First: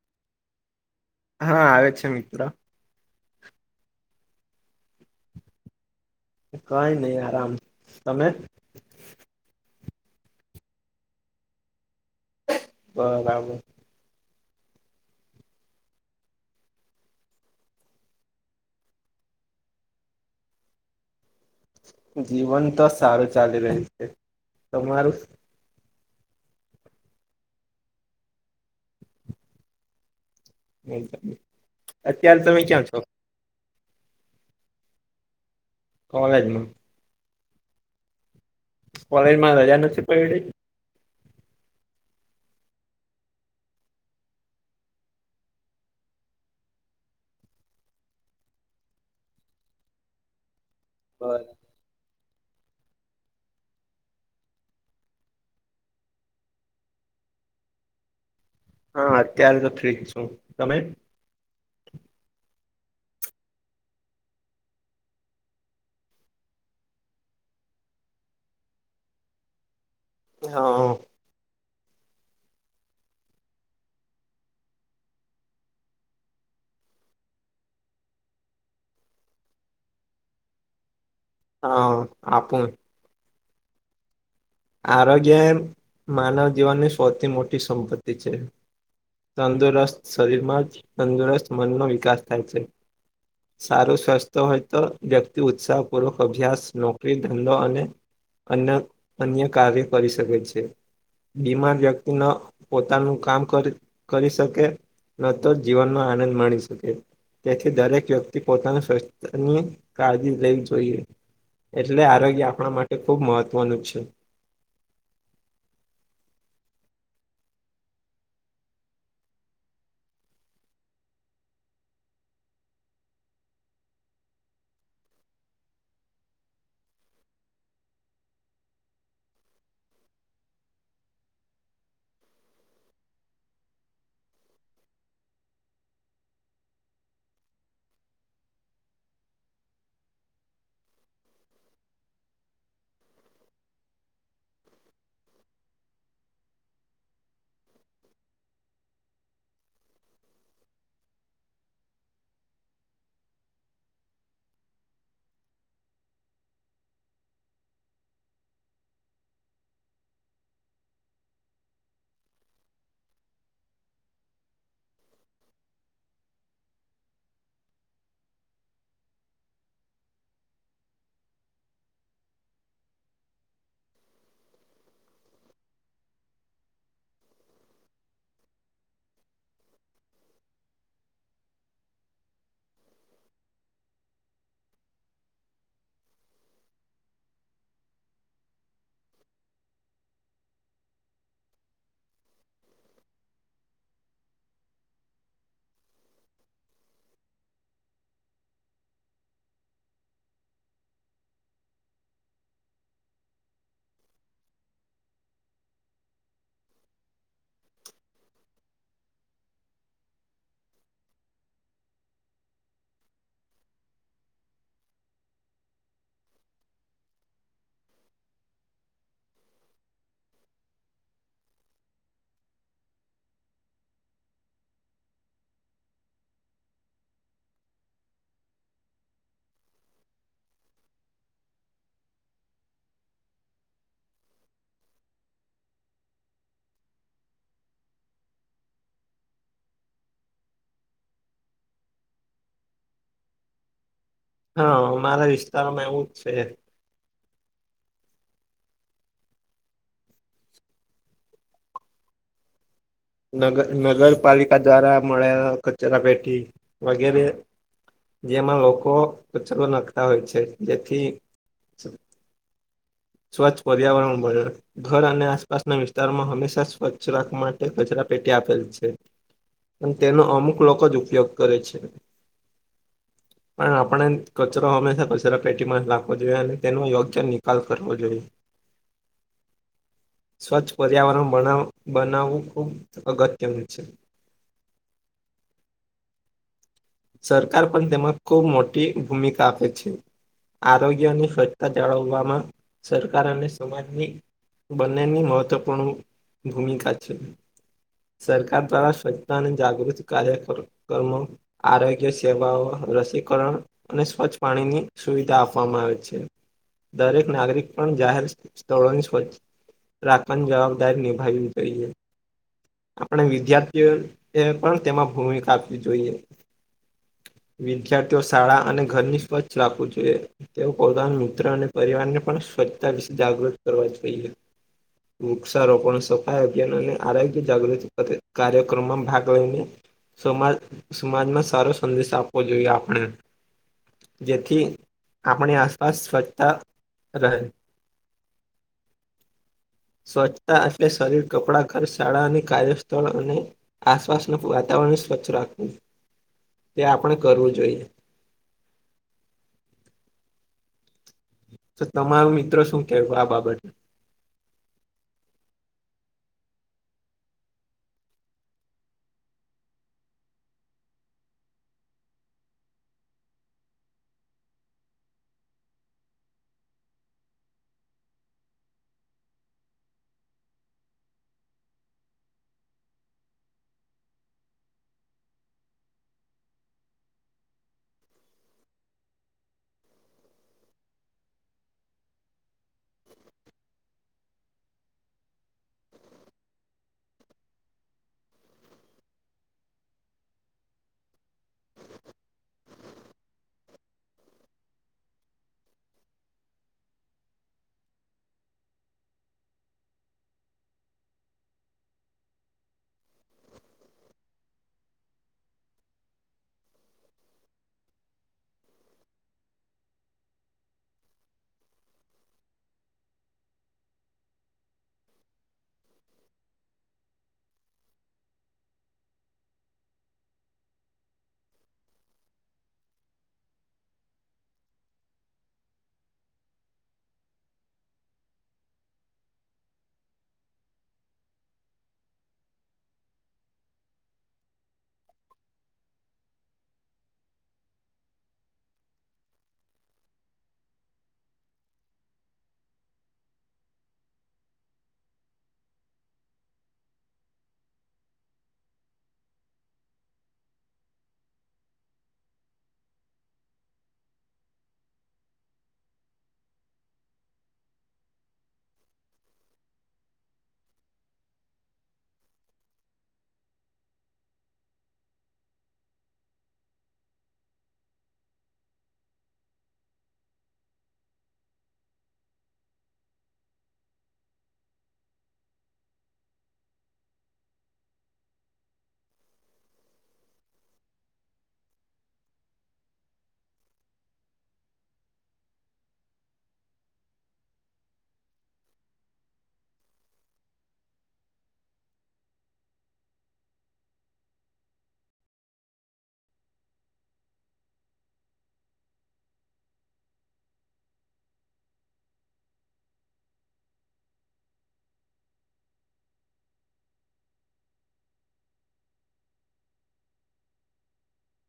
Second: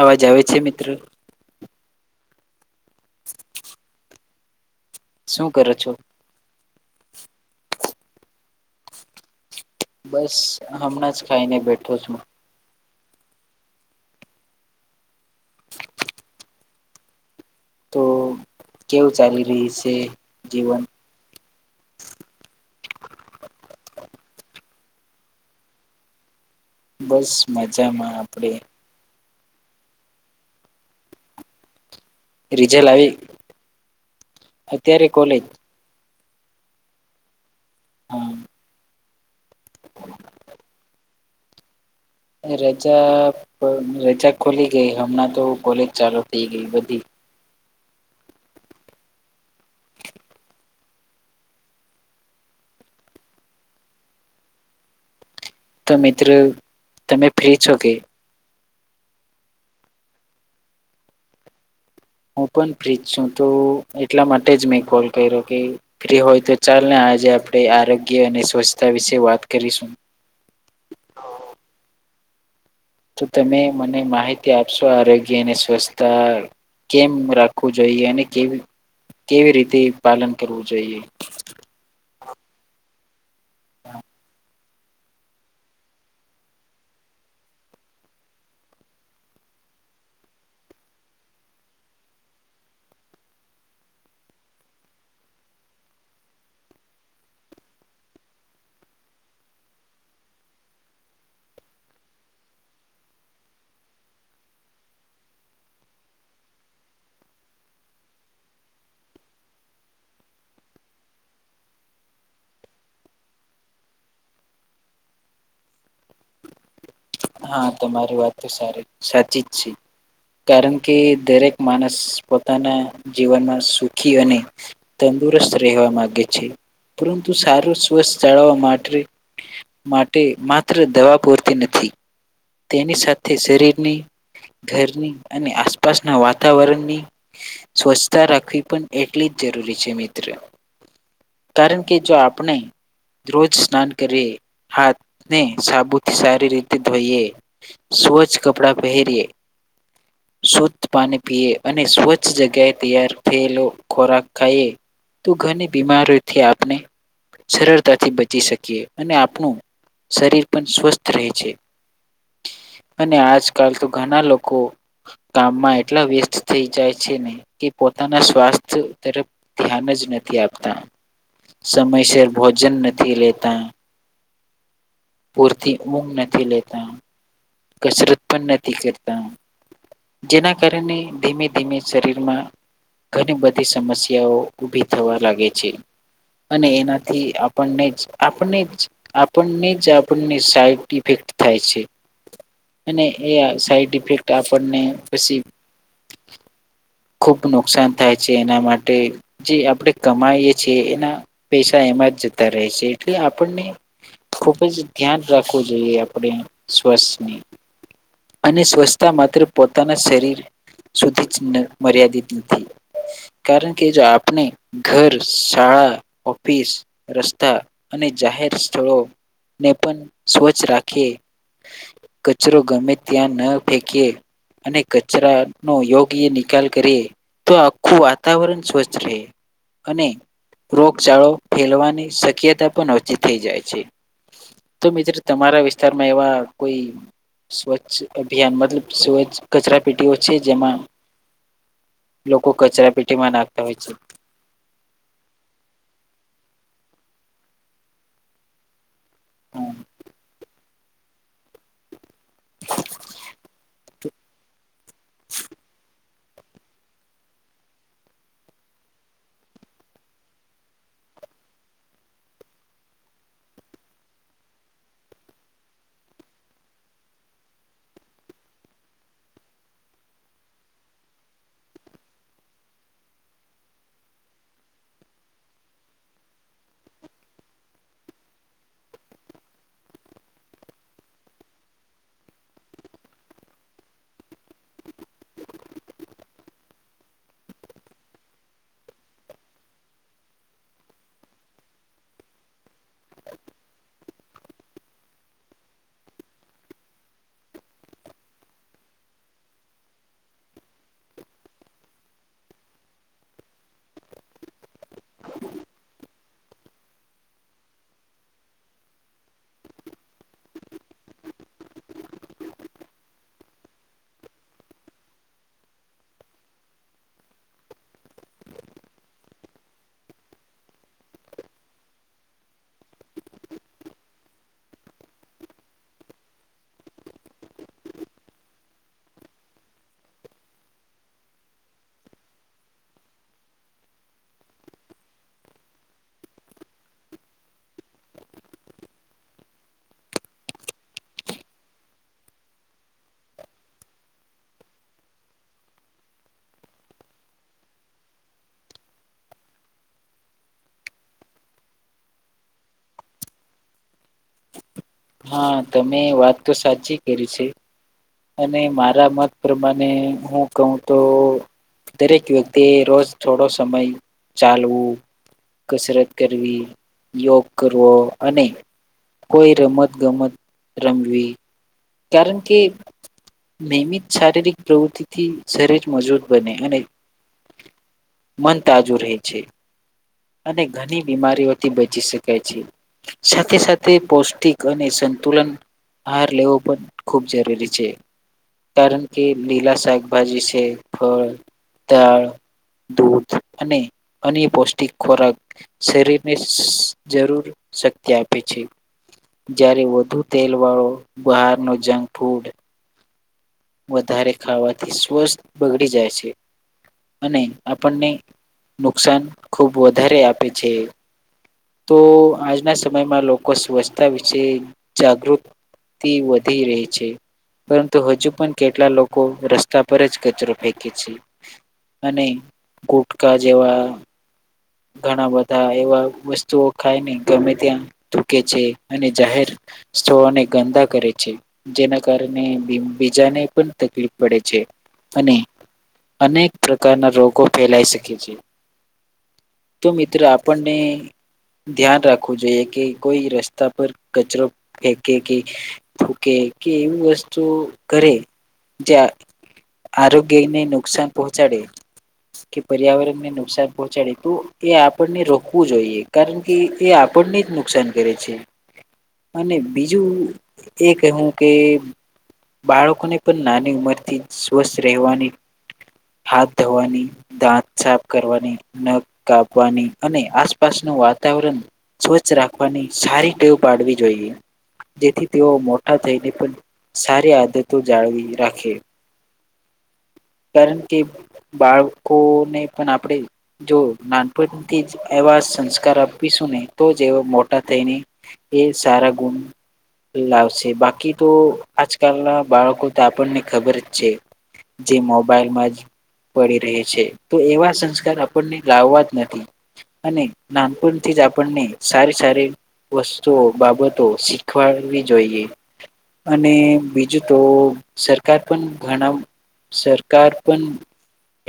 અવાજ આવે છે મિત્રો હા આવે છે મિત્રો શું કરો છો? કઈ નઈ આરામ. તમે? બસ હમણાં જ ખાઈને બેઠો છું. બરાબર તો કેવું ચાલી રહયુ છે જીવન? જીવન તો સારું ચાલી રહ્યું છે. તમારું? બસ મજામાં આપડે. [inaudible] અત્યાર તમે ક્યાં રિઝલ્ટ છો? આવી અત્યારે કોલેજ. કોલેજમાં. હન કોલેજમાં રજા નથી પયડી? રજા રજા ખુલી ગઈ. હમણાં તો કોલેજ ચાલુ થઈ ગઈ બધી. બરા તો મિત્ર તમે ફ્રી છો કે? હન અત્યારે તો ફ્રી છું. તમે? હું પણ ફ્રીજ છું મ તો એટલા માટે જ મેં કોલ કર્યો કે ફ્રી હોય તો ચાલ ને આજે આપડે આરોગ્ય અને સ્વચ્છતા વિશે વાત કરીશું. હન તો તમે મને માહિતી આપશો આરોગ્યને સ્વચ્થછતા કેમ રાખવું જોઈએ. અને કેવી કેવી રીતે પાલન કરવું જોઈએ. હન આપું. [inaudible] આરોગ્ય એ માનવ જીવનની સૌથી મોટી સંપત્તિ છે. તંદુરસ્ત શરીરમાં જ તંદુરસ્ત મનનો વિકાસ થાય છે. સારું સ્વસ્થ હોય તો વ્યક્તિ ઉત્સાહ પૂર્વક અભ્યાસ, નોકરી, ધંધો અને અન અન્ય કાર્ય કરી શકે છે. બીમાર વ્યક્તિ ન પોતાનું કામ કરી કરી શકે ન તો જીવનનો આનંદ માણી શકે. તેથી દરેક વ્યક્તિ પોતાના સ્વસ્થની કાળજી લેવી જોઈએ. એટલે આરોગ્ય આપણા માટે ખુબ મહત્વનું છે. હા તમારી વાત તો સારી સાચી જ છે. કારણ કે દરેક માણસ પોતાના જીવનમાં સુખી અને તંદુરસ્ત રહેવા માંગે છે. પરંતુ સારું સ્વસ્થ જાળવવા માટે માટે માત્ર દવા પૂરતી નથી. તેની સાથે શરીરની ઘરની અને આસપાસના વાતાવરણની સ્વચ્છતા રાખવી પણ એટલી જરૂરી છે મિત્ર કારણ કે જો આપણે રોજ સ્નાન કરીએ. હાથને સાબુથી સારી રીતે ધોઈએ. સ્વચ્છ કપડા પહેરીએ શુદ્ધ પાણી પીએ અને સ્વચ્છ જગ્યાએ તૈયાર થયેલો ખોરાક ખાઈએ તો ઘણી બીમારોયથી આપને સરળતાથી બચી શકીએ. અને આપણું શરીર પણ સ્વસ્થ રહે છે. [inaudible] અને આજકાલ તો ઘણા લોકો કામમાં એટલા વ્યસ્ત થઈ જાય છે ને કે પોતાના સ્વાસ્થ તરફ ધ્યાન જ નથી આપતા સમયસર ભોજન નથી લેતા પૂરતી ઊંઘ નથી લેતા, કસરત પણ નથી કરતા જેના કારણે ધીમે ધીમે શરીરમાં ઘણી બધી સમસ્યાઓ ઊભી થવા લાગે છે. અને એનાથી આપણને જ આપને જ આપણને જ આપણને સાઈડ ઇફેક થાય છે. અને એ સાઈડ ઇફેક્ટ આપણને પછી ખુબ નુકસાન થાય છે એના માટે જે આપણે કમાઈએ છ છેીએ એના પૈસા એમાં. જતા રહે છે એટલે આપણને ખુબ જ ધ્યાન રાખવું જોઈએ આપણે સ્વસની અને સ્વચ્છતા માત્ર પોતાના શરીર સુધી જ મર્યાદિત નથી. કારણ કે જો આપણે ઘર શાળા ઓફિસ રસ્તા. જાહેર સ્થળોને પણ સ્વચ્છ રાખી કચરો ગમે ત્યાં ન ફેંકીએ. અને કચરા નો યોગ્ય નિકાલ કરી તો આખું વાતાવરણ સ્વચ્છ રહે. અને રોગચાળો ફેલવાની શક્યતા પણ ઓચી થઈ જાય છે. તો મિત્ર તમારા વિસ્તારમાં એવા કોઈ સ્વચછ અભિયાન મતલબ સ કચરા પેટીઓ છે જેમાં લોકો કચરા પેટીમાં નાખતા હોય છે. હા મારા વિસ્તારમાં એવું જ છે. [inaudible] નગર નગરપાલિકા દ્વારા મળે કચરા પેટી વગેરે જેમાં લોકો ઉચલો નાખતા હોય છે જેથી સ્વચ્છ પર્યાવરણ બ્યા ઘર અને આસપાસના વિસ્તારમાં હંમેશા સ્વચ્છ રાખવા માટે કચરા. પેટી આપેલ છે પણ તેનો અમુક લોકો જ ઉપયોગ કરે છે. પણ આપણે કચરો હંમેશા કચરા પેટીમાં જ રાખવો જોઈએ અને તેનો યોગ્ય નિકાલ કરવ જોઈ [inaudible] સ્વચ્છ પર્યાવરણ બનાવવું ખૂબ અગત્યનું છે. [inaudible] સરકાર પણ તેમાં ખૂબ મોટી ભૂમિકા આપે છે. આરોગ્યની સ્વચ્છતા જાળવવામાં સરકાર અને સમાજની બંનેની મહત્વપૂર્ણ ભૂમિકા છે. સરકાર દ્વારા સ્વચ્છ અને જાગૃતિ કાર્યકમો આરોગ્ય સેવાઓ રસીકરણ અને સ્વચ્છ પાણીની સુવિધા આપવામાં આવે છે દરેક. નાગરિક પણ જાહેર સ્થળોની સ્ રાખવાણ જવાબદાર નિભાવવી જોઈએ. આપણે વિદ્યાર્થીઓ એ પ. ણ તેમાં ભૂમિકા આપવી જોઈએ [inaudible] વિદ્યાર્થીઓ શાળા અને ઘરની સ્વચ્છ રાખવું જોઈએ તેઓ પોતાના મિત્ર અને પરિવારને પણ સ્વચ્છતા વિશે જાગૃત કરવા જોઈએ. વૃક્ષારોપણ સફાઈ અભિયાન અને આરોગ્ય જાગૃતિ કાર્યક્રમમાં ભાગ લઈને સમાજ સમાજમાં સારો સંદેશ આપવો જોઈએ આપણે. જેથી આપણી આસપાસ સ્વચ્છતા રહે [inaudible] સ્વચ્છતા એટલે શરીર ટકળા ઘર શાળાની કાર્યસ્થળ અને આસપાસ ન વાત વાતાવરણ સ્વચ્છ રાખવું તે આપણે કરવું જોઈએ. [inaudible] તો તમારું મિત્રો શું કેહેવું આ બાબત હા તમે વાત તો સાચી કરી છે. અને મારા મત પ્રમાણે હું કહું તો દરેક વ્યક્તિ એ રોજ થોડો સમય ચાલવું. કસરત કરવી યોગ કરવો અને કોઈ રમત ગમત રમવી કારણ કે નિયમિત શારીરિક પ્રવૃત્તિથી સરેજ મજબૂત બને અને મન તાજુ રહે છે. અને ઘણી બીમારી ઓથી બચી શકાય છે સાથે સાથે પૌષ્ટિક અને સંતુલન આહાર લેવો પણ ખૂબ જરૂરી છે. કારણ કે લીલા શાકભાજી છે ફળ, દાળ દૂધ અને અન્ય પૌષ્ટિક ખોરાક શરીરની શ જરૂર શક્તિ આપે છે જ્યારે વધુ તેલ વાળો ઉપહારનો જંક ફૂડ વધારે ખાવાથી સ્વસ્થ બગડી જાય છે. અને આપણને નુકસાન ખુબ વધારે આપે છે. તો આજના સમયમાં લોકો સ્વચ્છતા વિશે જાગૃત તી વધી રહી છે. પરંતુ હજુ પણ કેટલા લોકો રસ્તા પર જ કચરો ફેંકે છે. અને ગુટકા જેવા ઘણા બધા એવા વસ્તુઓ ખાય ને ગમે ત્યાં તૂકે છે અને જાહેર સ્થનો ને ગંદા કરે છે જેના કારણે બીજાને પણ તકલીફ પડે છે. અને અનેક પ્રકારના રોગો ફેલાઈ શકે છે. તો મિત્ર આપણને ધ્યાન રાખવું જોઈએ કે કોઈ રસ્તા પર કચરો ફેકે કે ફૂકે કે એવું વસ્તુ કરે જ્યાં આરોગય ને નુકસાન પહોંચાડે કે પર્યાવરણ ને નુકસાન પહોંચાડે તો એ આપણને રોકવું જોઈએ કારણ કે એ આપણને જ નુકસાન કરે છે. અને બીજું એ કહેવું કે બાળકોને પણ નાની ઉંમરથી સ્વસ્થ રહેવાની હાથ ધોવાની, દાંત સાફ કરવાની નગ કાપવાની અને આસપાસનું વાતાવરણ સ્વચ્છ રાખવાની સારી ટેવ પાડવી જોઈએ. જેથી તેઓ મોટા થઈને પણ સારી આદતો જાળવી રાખે. કારણ કે, બાળકોને પણ આપણેે જો નાનપણથી જ એવા સંસ્કાર આપીશું ને તો જ એવા મોટા થઈને એ સ રા ગુણ લાવશે બાકી તો આજકાલના બાળકો તો આપણને ખબર જ છે. જે મોબાઈલમાં જ પડી રહે છે તો એવા સંસ્કાર આપણને લાવવા જ નથી. અને નાનપણથી જ આપણને સારી સારી વસ્તુઓ બાબતો શીખવા વી જોઈએ અને બીજું તો સરકાર પણ ઘણા સરકાર પણ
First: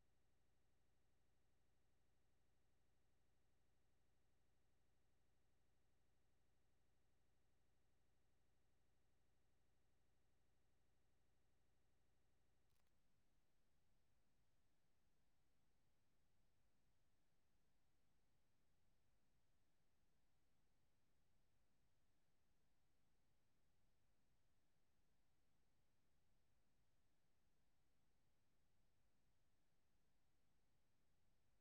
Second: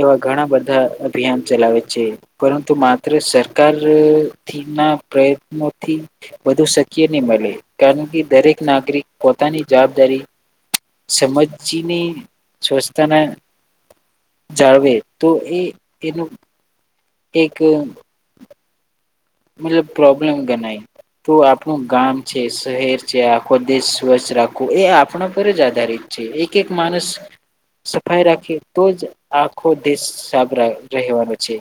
એવા ઘણા બધા અભિયાન ચલાવે છે પરંતુ માત્ર સરકારથી ના પ્રયત્નોથી વધુ શ મળે કારણ કે દરેક નાગરિક પોતાની જવાબદારી સમજજીની સ્વચ્થતાના જાળવે તો એ એનું એક મલબ પ્રોબ્લેમ ગનાય તો આપણું ગામ છે શહેર છે આખો દેશ સ્વચ્છ રાખવો એ આપણા પર જ આધારિત છે એક એક માનસ સફાઈ રાખી તો જ આખો દેશ સાફ રાહ રહેવાનો છે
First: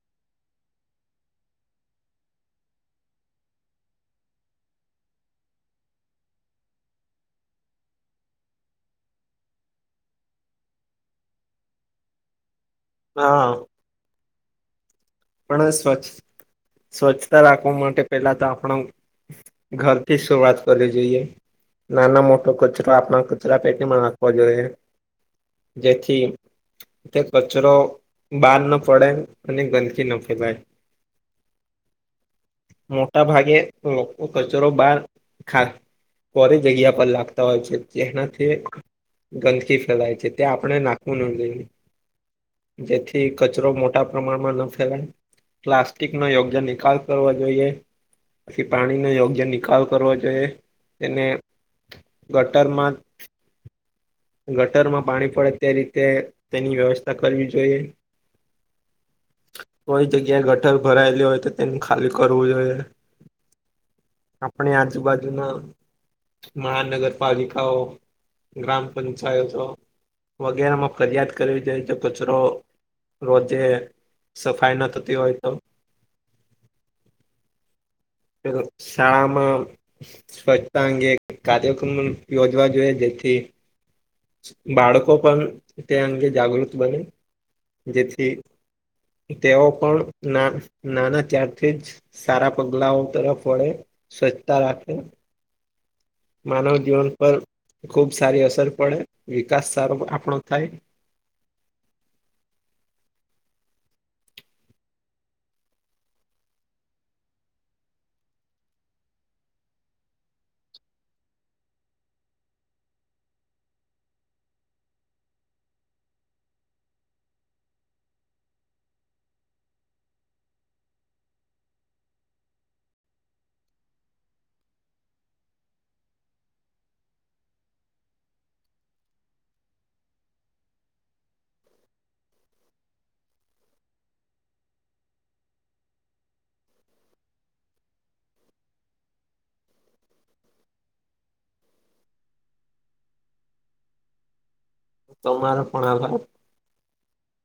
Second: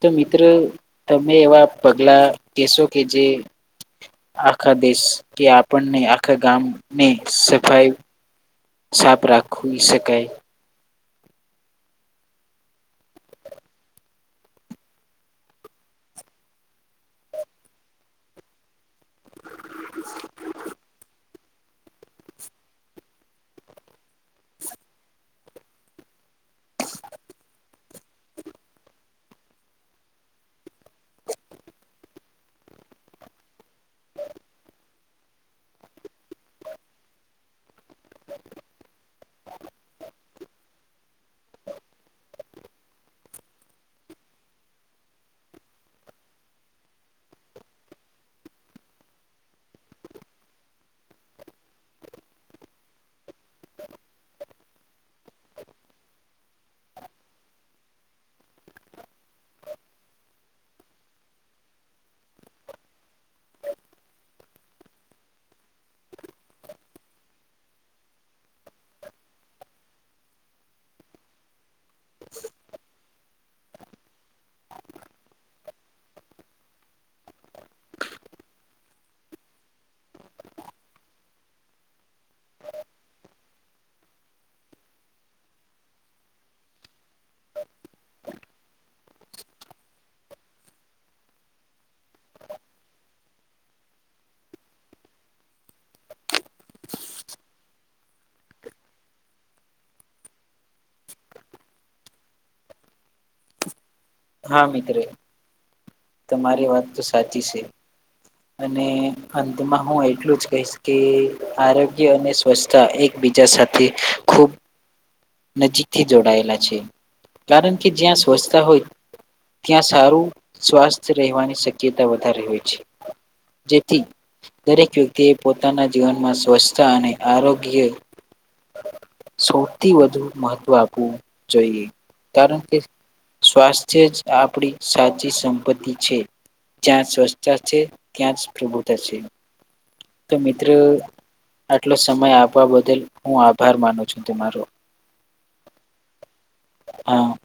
તો મિત્રો તમે એવા પગલા કહેશો કે જે આખા દેશ કે આપણને આખા ગામની સફાઈ સાફ રાખવી શકાય. હા પણ સ્વચ્છ સ્વચ્છતા રાખવા માટે પેલા તો આપણ ઘરથી શરૂઆત કરવી જોઈએ. નાનો મોટો કચરો આપણા કચરા પેટીમાં નાખવા જોઈએ. જેથી તે કચરો બહાર ન પડે અને ગંદકી ચિના ફે ભાઈ [unintelligible] [inaudible] મોટા ભાગે લોકો કચરો બાર ખા કોરી જગ્યા પર લાગતા હોય છે જેનાથી ગંદકી ફેલાય છે ત્યાં આપણે નાખવું ન જોઈને. જેથી કચરો મોટા પ્રમાણમાં ન ફેલાઈ પ્લાસ્ટિક નો યોગ્ય નિકાલ કરવો જોઈએ. પછી પાણીનો યોગ્ય નિકાલ કરવો જોઈએ તેને ગટરમાં ગટરમાં પાણી પડે તે રીતે તેની વ્યવસ્થા કરવી જોઈએ. કોઈ જગ્યા ગટર ભરાયેલી હોય તો તેને ખાલી કરવું જોઈએ. આપણે આજુ બાાજુ ના મહાનગરપાલિકાઓ ગ્રામ પંચાય તો વગેરેમાં ફરિયાદ કરવી જોઈએ તો કચરો રોજે સફાઈ ન થતી હોય તો [inaudible] શાળામાં સ્વચ્છતા અંગે કાર્યક્રમ યોજવા જોઈએ જેથી થી બાળકો પણ તે અંગે જાગૃત બને જેથી તેઓ પણ ના-નાના ત્યારથી જ સારા પગલાઓ તરફ વળે સ્વચ્છતા રાખે. માનવ જીવન પર ખુબ સારી અસર પડે વિકાસ સારો આપણો થાય. [unintelligible] હા મિત્રો તમારી વાત તો સાચી છે. અને અંતમાં હું એટલું જ કહીશ કે આરોગ્ય અને સ્વચ્છતા એક બીજા સાથે ખૂબ નજીકથી જોડાયેલા છે કારણ કે જ્યાં સ્વચ્છતા હોય ત્યાં સારું સ્વાસ્થ રહેવાની શક્યતા વધારે હોય છે. જેતી દરેક વ્યક્તિએ પોતાના જીવનમાં સ્વચ્છ અને આરોગ્ય સૌથી વધુ મહત્વ આપવું જોઈએ કારણ કે સ્વાસ્થ્ય જ આપણી સાચી સંપત્તિ છે. જ્યાં સ્વચ્છતા છે ત્યાં જ પ્રભુતા છે તો મિત્રો આટલો સમય આપવા બદલ હું આભાર માનું છું તમારો. તમારો પણ હભ હા.